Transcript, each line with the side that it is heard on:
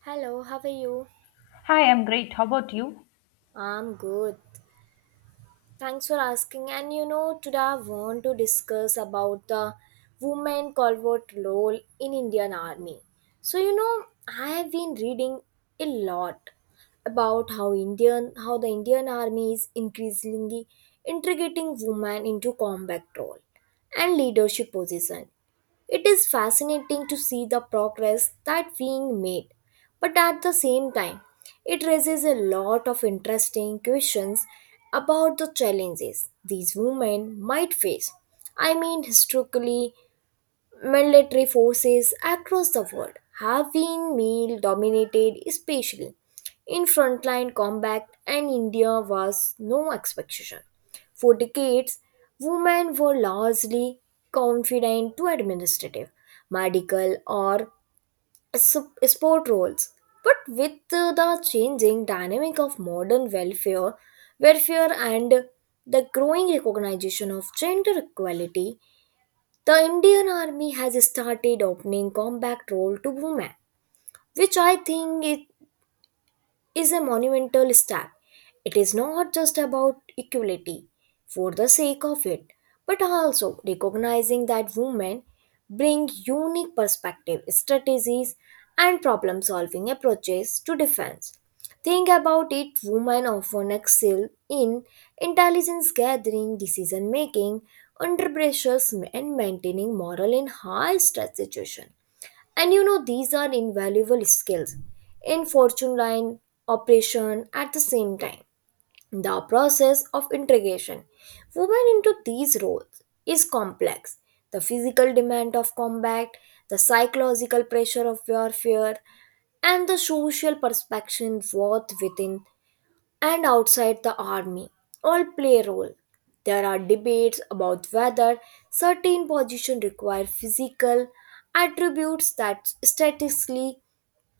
right: Hello, how are you?
left: Hi, I'm great. How about you?
right: I'm good. Thanks for asking. And today I want to discuss about the women covert role in Indian Army. So I have been reading a lot about how the Indian Army is increasingly integrating women into combat role and leadership position. It is fascinating to see the progress that being made, but at the same time, it raises a lot of interesting questions about the challenges these women might face. I mean, historically, military forces across the world have been male dominated, especially in frontline combat, and India was no exception. For decades, women were largely confined to administrative, medical, or sport roles. But with the changing dynamic of modern welfare and the growing recognition of gender equality, the Indian Army has started opening combat role to women, which I think it is a monumental step. It is not just about equality for the sake of it, but also recognizing that women bring unique perspective, strategies, and problem solving approaches to defense. Think about it women often excel in intelligence gathering, decision making, under pressures, and maintaining morale in high stress situations. And these are invaluable skills in fortune line operation at the same time. The process of integration women into these roles is complex. The physical demand of combat, the psychological pressure of warfare, and the social perspective worth within and outside the army all play a role. There are debates about whether certain positions require physical attributes that statistically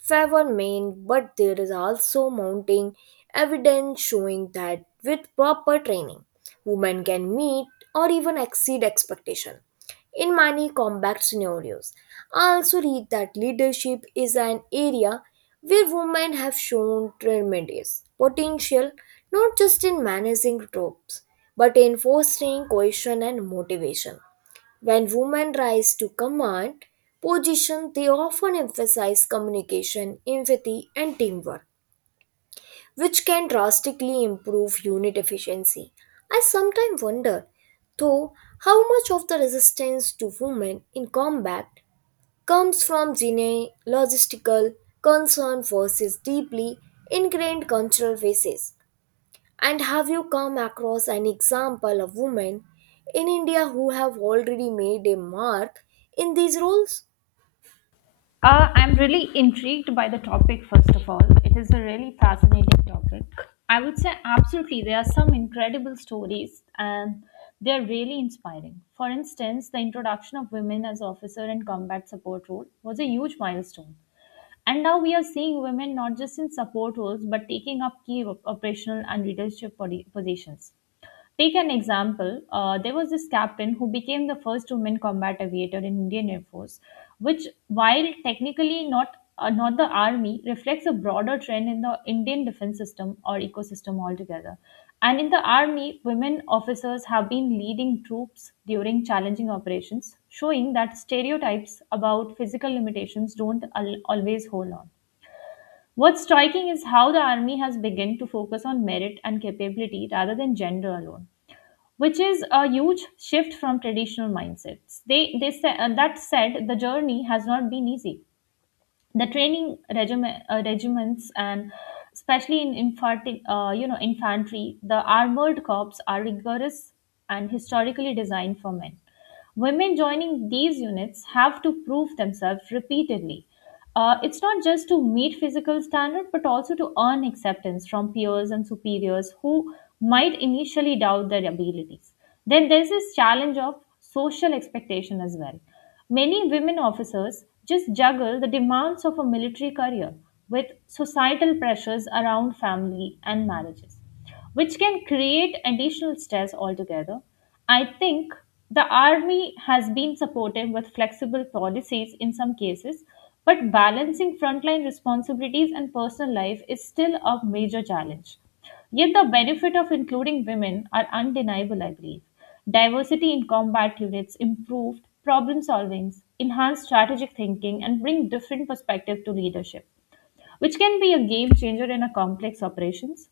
right: Trevor Main, but there is also mounting evidence showing that with proper training, women can meet or even exceed expectation in many combat scenarios. I also read that leadership is an area where women have shown tremendous potential, not just in managing troops, but in fostering cohesion and motivation. When women rise to command position, they often emphasize communication, empathy, and teamwork, which can drastically improve unit efficiency. I sometimes wonder, though, how much of the resistance to women in combat comes from genealogical concern versus deeply ingrained cultural basis. And have you come across an example of women in India who have already made a mark in these roles?
left: I'm really intrigued by the topic, first of all. It is a really fascinating topic. I would say, absolutely, there are some incredible stories and they're really inspiring. For instance, the introduction of women as officer in combat support role was a huge milestone. And now we are seeing women not just in support roles but taking up key operational and leadership positions. Take an example. There was this captain who became the first woman combat aviator in Indian Air Force, which, while technically not not the army, reflects a broader trend in the Indian defense system or ecosystem altogether. And in the army, women officers have been leading troops during challenging operations, showing that stereotypes about physical limitations don't always hold on. What's striking is how the army has begun to focus on merit and capability rather than gender alone, which is a huge shift from traditional mindsets. They said the journey has not been easy, the training regiments, and especially in infantry, the armored corps are rigorous and historically designed for men. Women joining these units have to prove themselves repeatedly. It's not just to meet physical standard, but also to earn acceptance from peers and superiors who might initially doubt their abilities. Then there's this challenge of social expectation as well. Many women officers just juggle the demands of a military career with societal pressures around family and marriages, which can create additional stress altogether. I think the army has been supportive with flexible policies in some cases, but balancing frontline responsibilities and personal life is still a major challenge. Yet the benefit of including women are undeniable, I believe. Diversity in combat units improved problem solving, enhanced strategic thinking, and bring different perspective to leadership, which can be a game changer in a complex operations.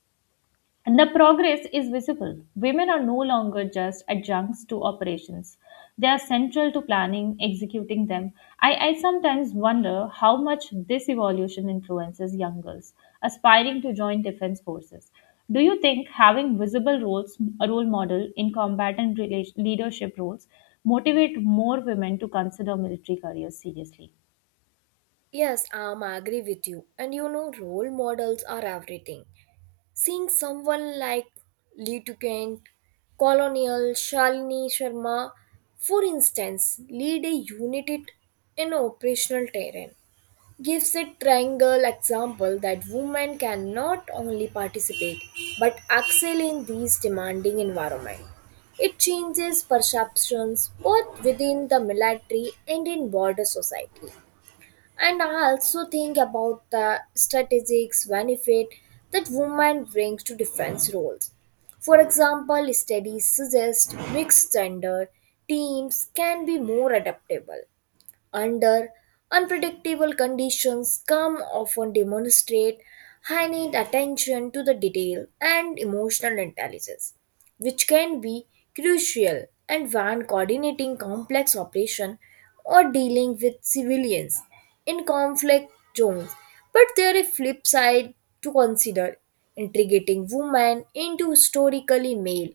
left: And the progress is visible. Women are no longer just adjuncts to operations. They are central to planning, executing them. I sometimes wonder how much this evolution influences young girls aspiring to join defense forces. Do you think having visible roles, a role model in leadership roles, motivate more women to consider military careers seriously?
right: Yes, I'm agree with you. And role models are everything. Seeing someone like Litu Kent, Colonial, Shalini Sharma, for instance, lead a unit in operational terrain gives a triangle example that women can not only participate but excel in these demanding environment. It changes perceptions both within the military and in broader society. And I also think about the strategic benefit that women brings to defense roles. For example, studies suggest mixed gender teams can be more adaptable under unpredictable conditions come often demonstrate high need attention to the detail and emotional intelligence, which can be crucial and when coordinating complex operation or dealing with civilians in conflict zones. But there is a flip side to consider integrating women into historically male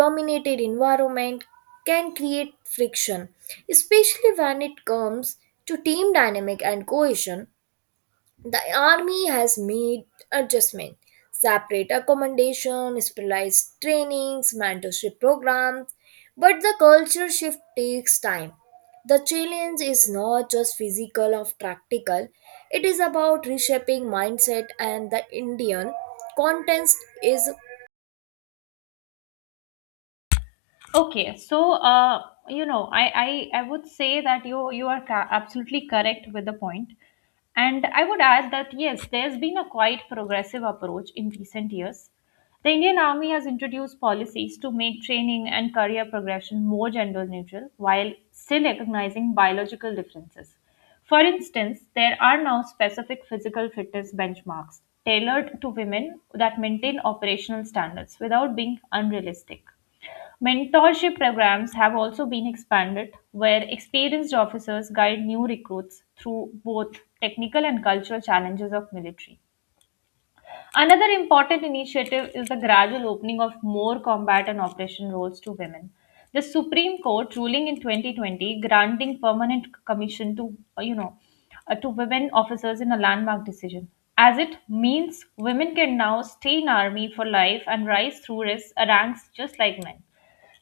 right: dominated environment, can create friction, especially when it comes to team dynamic and cohesion. The army has made adjustment, separate accommodation, specialized trainings, mentorship programs, but the culture shift takes time. The challenge is not just physical or practical, it is about reshaping mindset and the Indian context is.
left: Okay, so I would say that you are absolutely correct with the point, and I would add that yes, there's been a quite progressive approach in recent years. The Indian Army has introduced policies to make training and career progression more gender neutral while still recognizing biological differences. For instance, there are now specific physical fitness benchmarks tailored to women that maintain operational standards without being unrealistic. Mentorship programs have also been expanded, where experienced officers guide new recruits through both technical and cultural challenges of military. Another important initiative is the gradual opening of more combat and operation roles to women. The Supreme Court ruling in 2020 granting permanent commission to to women officers in a landmark decision as it means women can now stay in army for life and rise through ranks just like men.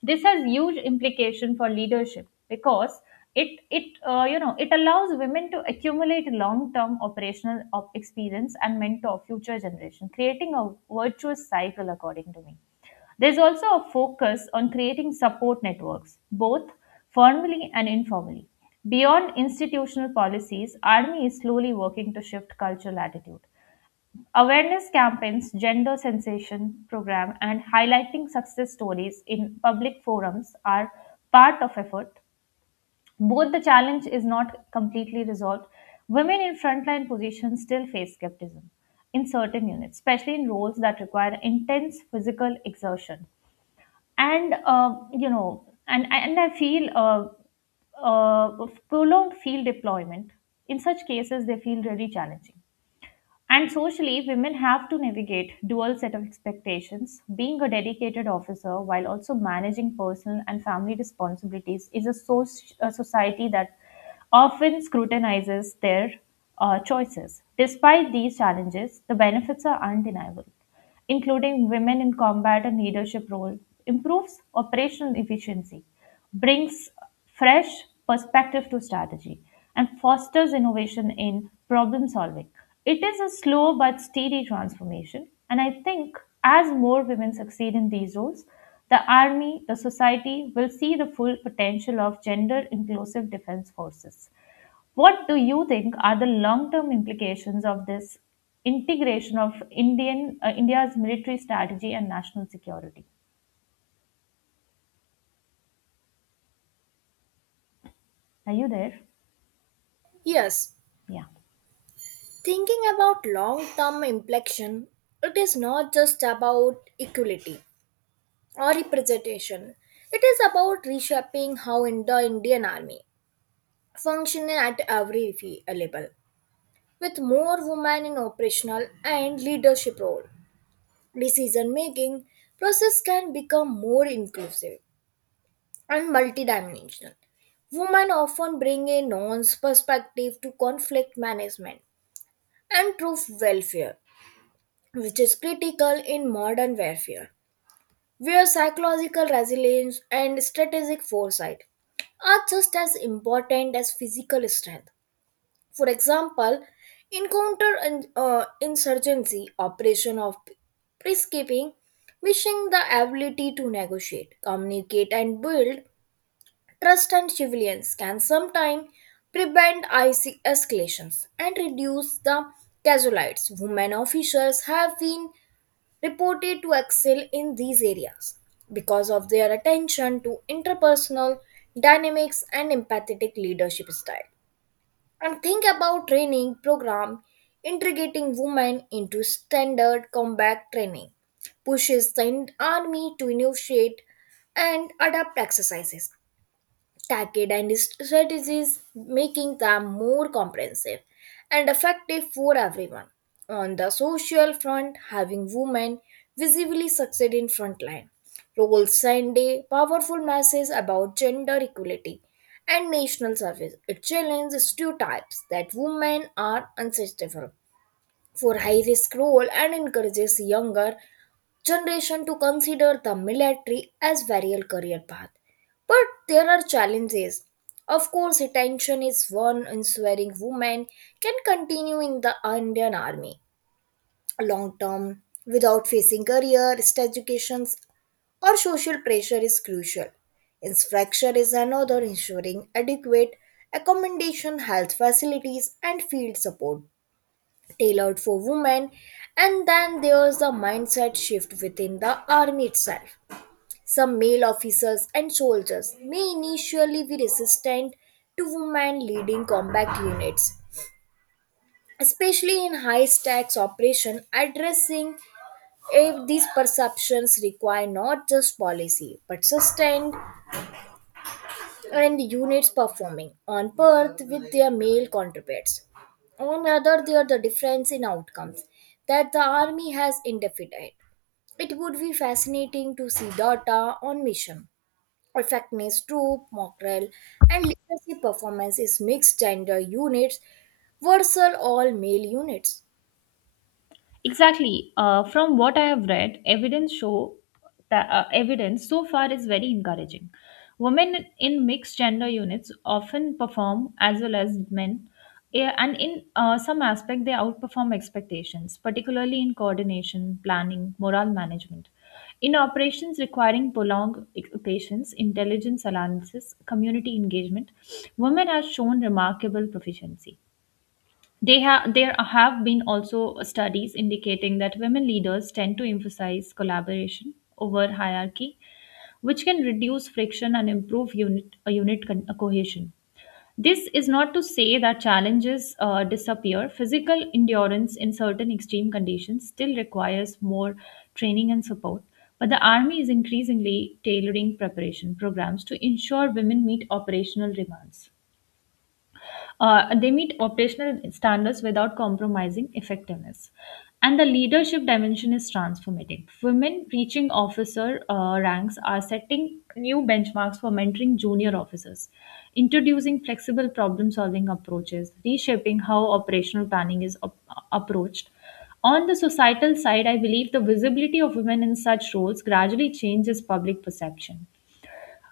left: This has huge implication for leadership because it it allows women to accumulate long term operational experience and mentor future generation, creating a virtuous cycle, according to me. There's also a focus on creating support networks, both formally and informally. Beyond institutional policies, Army is slowly working to shift cultural attitude. Awareness campaigns, gender sensation program, and highlighting success stories in public forums are part of effort. Both the challenge is not completely resolved. Women in frontline positions still face skepticism in certain units, especially in roles that require intense physical exertion. And you know, and I feel prolonged field deployment. In such cases, they feel really challenging. And socially, women have to navigate dual set of expectations. Being a dedicated officer while also managing personal and family responsibilities is a, a society that often scrutinizes their choices. Despite these challenges, the benefits are undeniable, including women in combat and leadership role, improves operational efficiency, brings fresh perspective to strategy, and fosters innovation in problem solving. It is a slow but steady transformation, and I think as more women succeed in these roles, the army, the society will see the full potential of gender inclusive defense forces. What do you think are the long term implications of this integration of Indian India's military strategy and national security? Are you there?
right: Yes.
left: Yeah.
right: Thinking about long term inflection, it is not just about equality or representation. It is about reshaping how in the Indian Army functions at every level, with more women in operational and leadership role. Decision making process can become more inclusive and multidimensional. Women often bring a nuanced perspective to conflict management and troop welfare, which is critical in modern warfare, where psychological resilience and strategic foresight are just as important as physical strength. For example, in counter insurgency operation of peacekeeping, missing the ability to negotiate, communicate, and build trust and civilians can sometimes prevent icy escalations and reduce the casualties. Women officials have been reported to excel in these areas because of their attention to interpersonal dynamics and empathetic leadership style. And think about training program integrating women into standard combat training pushes the army to initiate and adapt exercises Tacky and strategies, making them more comprehensive and effective for everyone. On the social front, having women visibly succeed in frontline roles send a powerful message about gender equality and national service. It challenges stereotypes that women are unsustainable for high risk role and encourages younger generation to consider the military as variable career path. But there are challenges. Of course, attention is one ensuring women can continue in the Indian Army long term without facing career, educations, or social pressure is crucial. Infrastructure is another ensuring adequate accommodation, health facilities, and field support tailored for women, and then there's a mindset shift within the army itself. Some male officers and soldiers may initially be resistant to women leading combat units, especially in high stakes operation, addressing if these perceptions require not just policy but sustained and units performing on Perth with their male counterparts. On other, there are the difference in outcomes that the army has identified. It would be fascinating to see data on mission, effectiveness, troop, morale, and leadership performance is mixed gender units versus all male units.
left: Exactly. From what I have read, evidence show that evidence so far is very encouraging. Women in mixed gender units often perform as well as men, and in some aspect they outperform expectations, particularly in coordination, planning, moral management. In operations requiring prolonged patience, intelligence analysis, community engagement, women have shown remarkable proficiency. They have There have been also studies indicating that women leaders tend to emphasize collaboration over hierarchy, which can reduce friction and improve unit cohesion. This is not to say that challenges disappear. Physical endurance in certain extreme conditions still requires more training and support. But the Army is increasingly tailoring preparation programs to ensure women meet operational demands. They meet operational standards without compromising effectiveness. And the leadership dimension is transformative. Women reaching officer ranks are setting new benchmarks for mentoring junior officers, introducing flexible problem solving approaches, reshaping how operational planning is approached. On the societal side, I believe the visibility of women in such roles gradually changes public perception.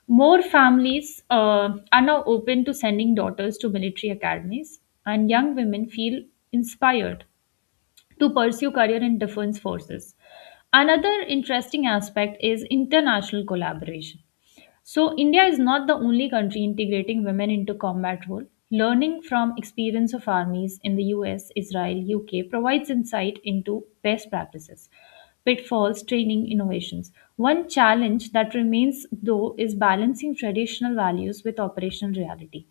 left: More families are now open to sending daughters to military academies, and young women feel inspired to pursue career in defense forces. Another interesting aspect is international collaboration. So India is not the only country integrating women into combat role. Learning from experience of armies in the US, Israel, UK provides insight into best practices, pitfalls, training, innovations. One challenge that remains though is balancing traditional values with operational reality.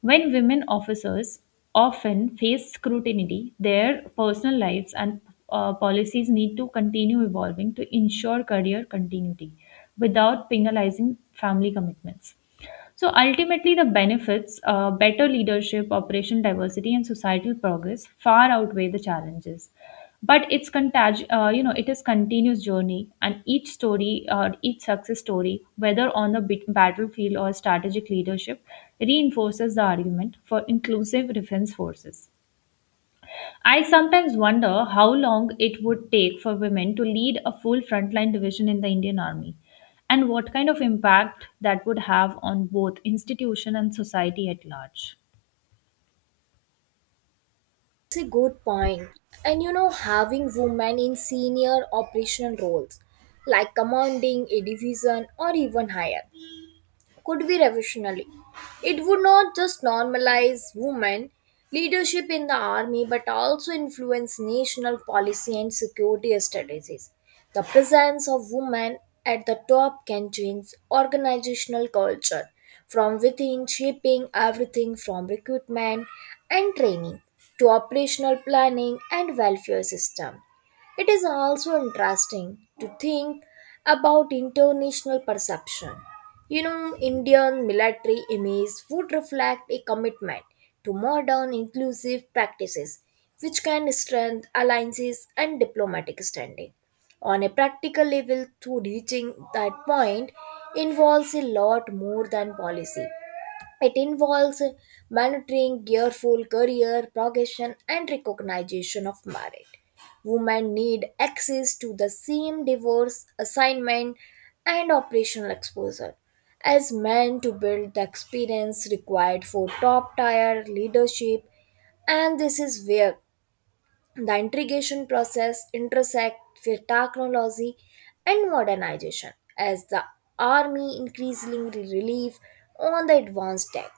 left: When women officers often face scrutiny, their personal lives and policies need to continue evolving to ensure career continuity without penalizing family commitments. So ultimately, the benefits, better leadership, operation diversity, and societal progress far outweigh the challenges. But it's contag- you know, it is continuous journey, and each story, each success story, whether on the battlefield or strategic leadership, reinforces the argument for inclusive defense forces. I sometimes wonder how long it would take for women to lead a full frontline division in the Indian Army and what kind of impact that would have on both institution and society at large.
right: It's a good point. And having women in senior operational roles like commanding a division or even higher could be revolutionary. It would not just normalize women leadership in the army but also influence national policy and security strategies. The presence of women at the top can change organizational culture from within, shaping everything from recruitment and training to operational planning and welfare system. It is also interesting to think about international perception. Indian military image would reflect a commitment to modern inclusive practices, which can strengthen alliances and diplomatic standing. On a practical level, to reaching that point involves a lot more than policy. It involves monitoring careful career progression and recognition of merit. Women need access to the same divorce assignment and operational exposure as men to build the experience required for top tier leadership, and this is where the integration process intersects with technology and modernization as the army increasingly relies on the advanced tech,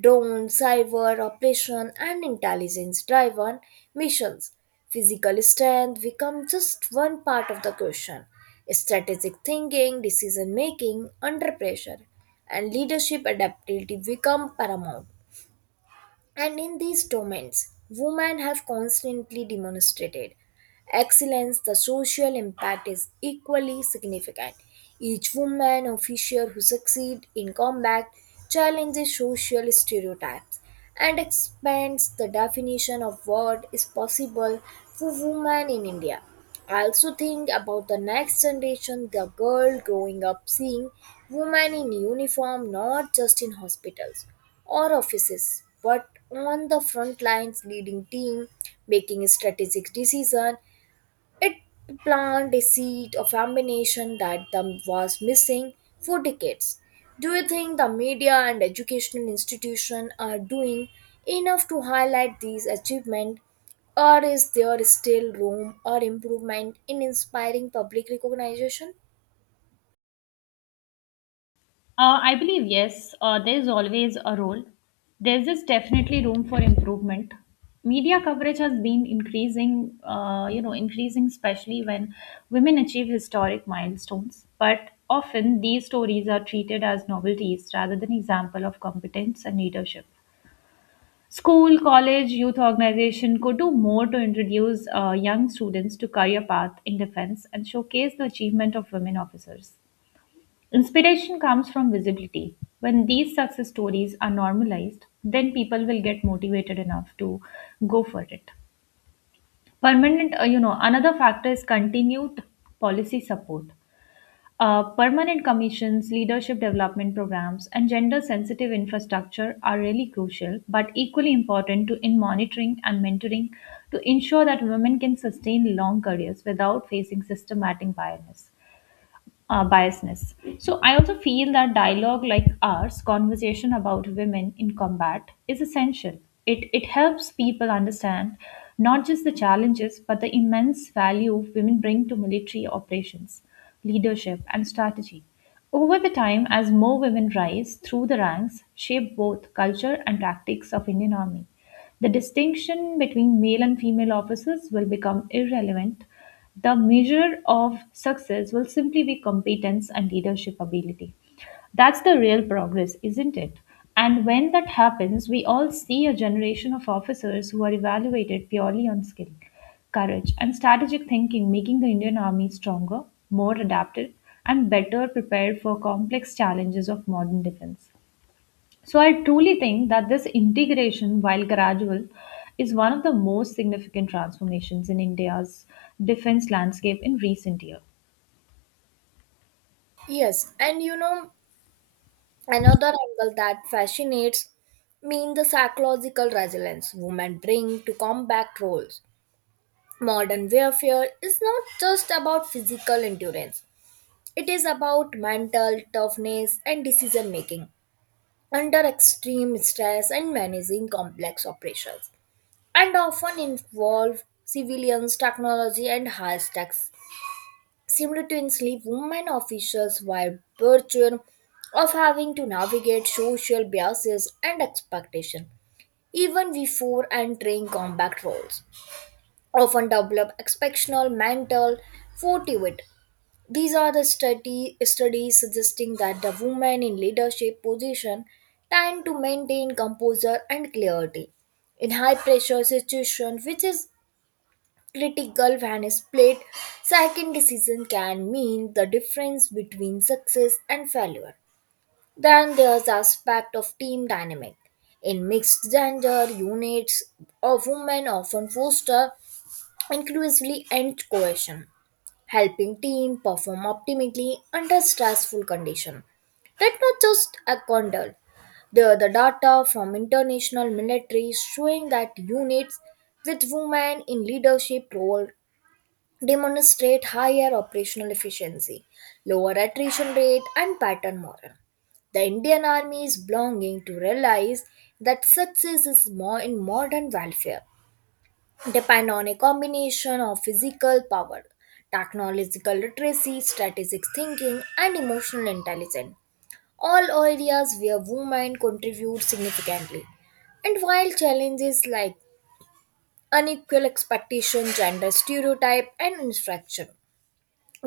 right: drone, cyber operation, and intelligence-driven missions. Physical strength becomes just one part of the question. Strategic thinking, decision making under pressure, and leadership adaptability become paramount. And in these domains, women have constantly demonstrated excellence. The social impact is equally significant. Each woman officer who succeeds in combat challenges social stereotypes and expands the definition of what is possible for women in India. I also think about the next generation, the girl growing up seeing women in uniform not just in hospitals or offices but on the front lines leading team making a strategic decision. It planted a seed of ambition that the was missing for decades. Do you think the media and educational institution are doing enough to highlight these achievements, or is there still room or improvement in inspiring public recognition?
left: I believe yes, there's always a role. There's just definitely room for improvement. Media coverage has been increasing, especially when women achieve historic milestones. But often these stories are treated as novelties rather than example of competence and leadership. School, college, youth organization could do more to introduce young students to career path in defense and showcase the achievement of women officers. Inspiration comes from visibility. When these success stories are normalized, then people will get motivated enough to go for it. Another factor is continued policy support. Permanent commissions, leadership development programs, and gender sensitive infrastructure are really crucial but equally important to, in monitoring and mentoring to ensure that women can sustain long careers without facing systematic biasness. So I also feel that dialogue like ours, conversation about women in combat, is essential. It helps people understand not just the challenges but the immense value women bring to military operations, leadership, and strategy. Over the time, as more women rise through the ranks, shape both culture and tactics of Indian Army. The distinction between male and female officers will become irrelevant, the measure of success will simply be competence and leadership ability. That's the real progress, isn't it? And when that happens, we all see a generation of officers who are evaluated purely on skill, courage, and strategic thinking, making the Indian Army stronger, more adapted, and better prepared for complex challenges of modern defense. So I truly think that this integration, while gradual, is one of the most significant transformations in India's defense landscape in recent years.
right: Yes, and another angle that fascinates me in the psychological resilience women bring to combat roles. Modern warfare is not just about physical endurance, it is about mental toughness and decision making under extreme stress and managing complex operations, and often involve civilians, technology, and high tech. Simultaneously, women officials while burdened of having to navigate social biases and expectation, even before entering combat roles, often develop exceptional mental fortitude. These are the studies suggesting that the women in leadership position tend to maintain composure and clarity in high pressure situations, which is critical when is played. Second decision can mean the difference between success and failure. Then there's the aspect of team dynamic in mixed gender units of women often foster inclusively and cohesion, helping team perform optimally under stressful conditions. That's not just a condole, the data from international military showing that units with women in leadership role demonstrate higher operational efficiency, lower attrition rate, and pattern morale. The Indian Army is longing to realize that success is more in modern welfare, depend on a combination of physical power, technological literacy, strategic thinking, and emotional intelligence. All areas where women contribute significantly. And while challenges like unequal expectation, gender stereotype, and infraction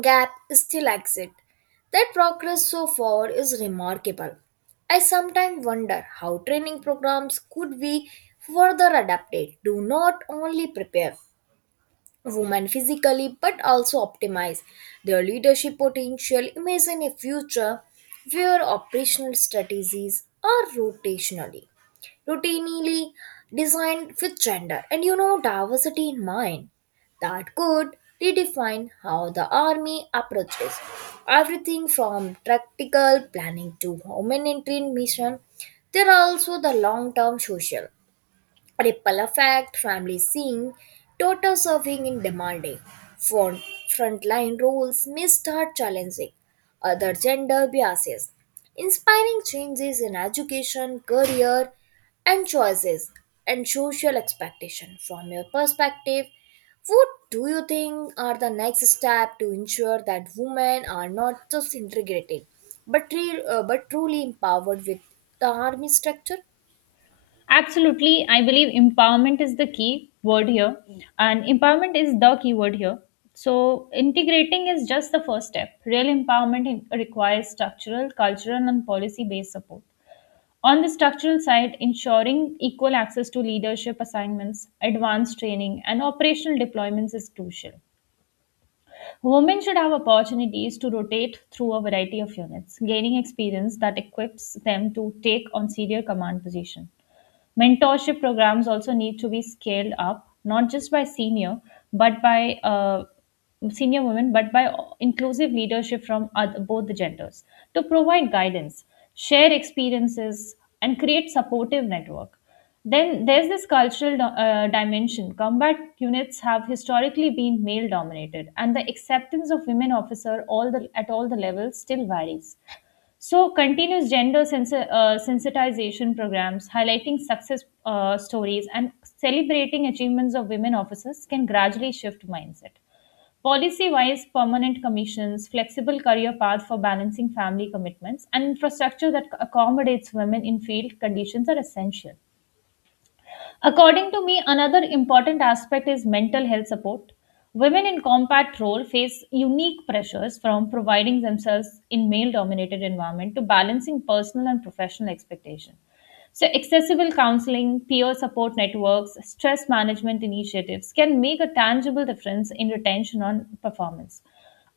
right: gap still exists. That progress so far is remarkable. I sometimes wonder how training programs could be further adapted to not only prepare women physically but also optimize their leadership potential. Imagine a future where operational strategies are rotationally, routinely designed with gender and diversity in mind. That could redefine how the army approaches everything from tactical planning to humanitarian mission. There are also the long-term social ripple effect, family seeing, total serving in demanding, front, frontline roles may start challenging other gender biases, inspiring changes in education, career, and choices, and social expectation. From your perspective, what do you think are the next step to ensure that women are not just integrated, but truly empowered with the army structure?
left: Absolutely, I believe empowerment is the key word here, and empowerment is the key word here. So, integrating is just the first step. Real empowerment requires structural, cultural, and policy based support. On the structural side, ensuring equal access to leadership assignments, advanced training, and operational deployments is crucial. Women should have opportunities to rotate through a variety of units, gaining experience that equips them to take on senior command position. Mentorship programs also need to be scaled up, not just by senior, but by uh, but by inclusive leadership from both the genders to provide guidance, share experiences, and create supportive network. Then there's this cultural dimension. Combat units have historically been male dominated, and the acceptance of women officer at all the levels still varies. So, continuous gender sensitization programs, highlighting success stories, and celebrating achievements of women officers can gradually shift mindset. Policy wise, permanent commissions, flexible career path for balancing family commitments, and infrastructure that accommodates women in field conditions are essential. According to me, another important aspect is mental health support. Women in combat role face unique pressures from providing themselves in male dominated environment to balancing personal and professional expectation. So accessible counseling, peer support networks, stress management initiatives can make a tangible difference in retention on performance.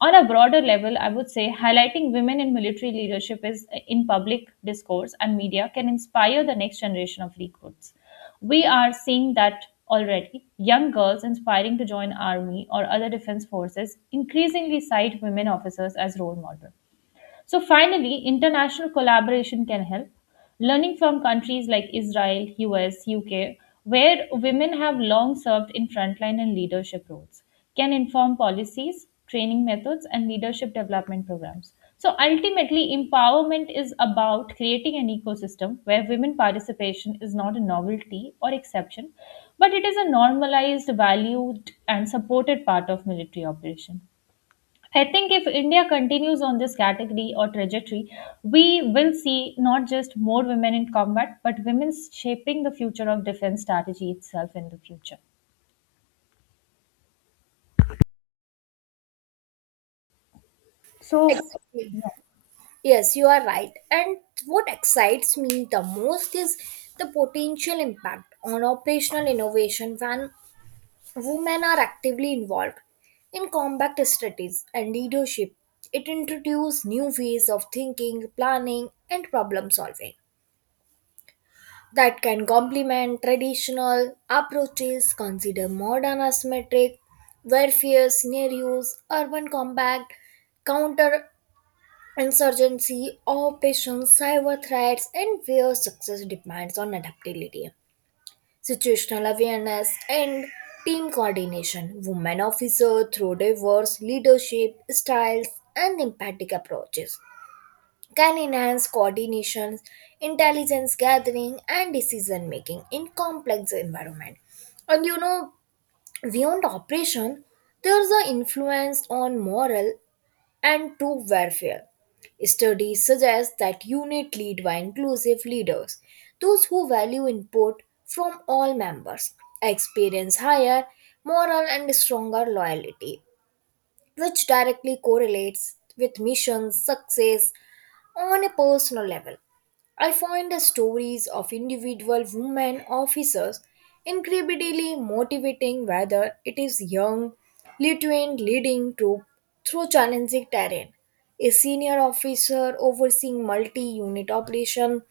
left: On a broader level, I would say highlighting women in military leadership is in public discourse and media can inspire the next generation of recruits. We are seeing that already. Young girls inspiring to join army or other defense forces increasingly cite women officers as role models. So, finally, international collaboration can help. Learning from countries like Israel, US, UK, where women have long served in frontline and leadership roles, can inform policies, training methods, and leadership development programs. So, ultimately, empowerment is about creating an ecosystem where women participation is not a novelty or exception, but it is a normalized, valued, and supported part of military operation. I think if India continues on this category or trajectory, we will see not just more women in combat, but women shaping the future of defense strategy itself in the future. So,
right: Exactly.
left: yeah.
right: Yes, you are right. And what excites me the most is the potential impact on operational innovation when women are actively involved in combat strategies and leadership. It introduces new ways of thinking, planning, and problem solving that can complement traditional approaches, consider modern asymmetric warfare scenarios, urban combat, counter Insurgency, operations, cyber threats, and where success depends on adaptability, situational awareness, and team coordination. Women officers, through diverse leadership styles and empathic approaches, can enhance coordination, intelligence gathering, and decision making in complex environment. And beyond operation, there's an influence on moral and true warfare. Studies suggest that unit lead by inclusive leaders, those who value input from all members, experience higher moral and stronger loyalty, which directly correlates with mission success on a personal level. I find the stories of individual women officers incredibly motivating, whether it is young Lithuanian leading troop through challenging terrain, a senior officer overseeing multi-unit operation.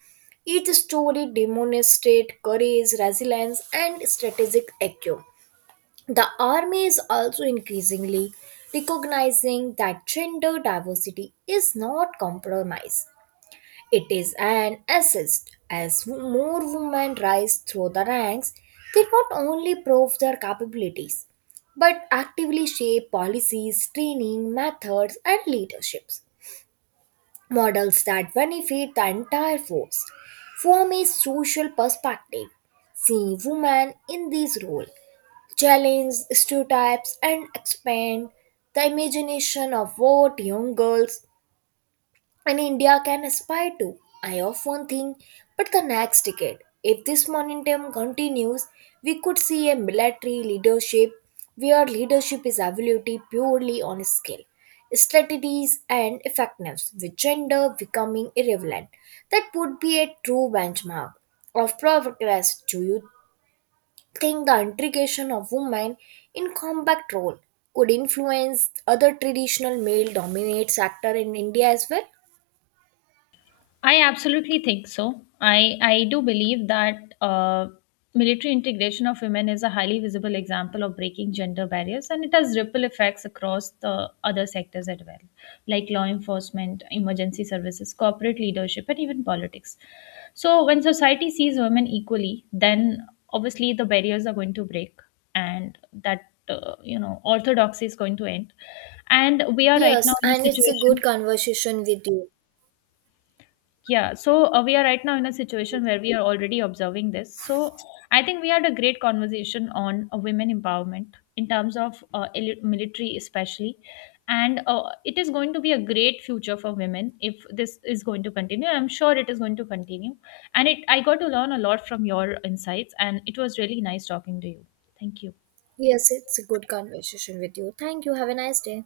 right: Each story demonstrates courage, resilience, and strategic acumen. The army is also increasingly recognizing that gender diversity is not compromised, it is an assist. As more women rise through the ranks, they not only prove their capabilities but actively shape policies, training, methods, and leaderships. Models that benefit the entire force form a social perspective. Seeing women in these roles challenge stereotypes and expand the imagination of what young girls and India can aspire to. I often think, but the next decade, if this momentum continues, we could see a military leadership where leadership is evaluated purely on skill, strategies, and effectiveness, with gender becoming irrelevant. That would be a true benchmark of progress. Do you think the integration of women in combat role could influence other traditional male dominate sector in India as well?
left: I absolutely think so. I do believe that military integration of women is a highly visible example of breaking gender barriers, and it has ripple effects across the other sectors as well, like law enforcement, emergency services, corporate leadership, and even politics. So, when society sees women equally, then obviously the barriers are going to break, and that orthodoxy is going to end. And we are right now
right: Yes,
left: in a
right: and it's a good
left: situation.
right: conversation with you.
left: Yeah, so we are right now in a situation where we are already observing this. So I think we had a great conversation on women empowerment in terms of military, especially. And it is going to be a great future for women if this is going to continue. I'm sure it is going to continue. And it, I got to learn a lot from your insights, and it was really nice talking to you. Thank you. Yeah.
right: Yes, it's a good conversation with you. Thank you. Have a nice day.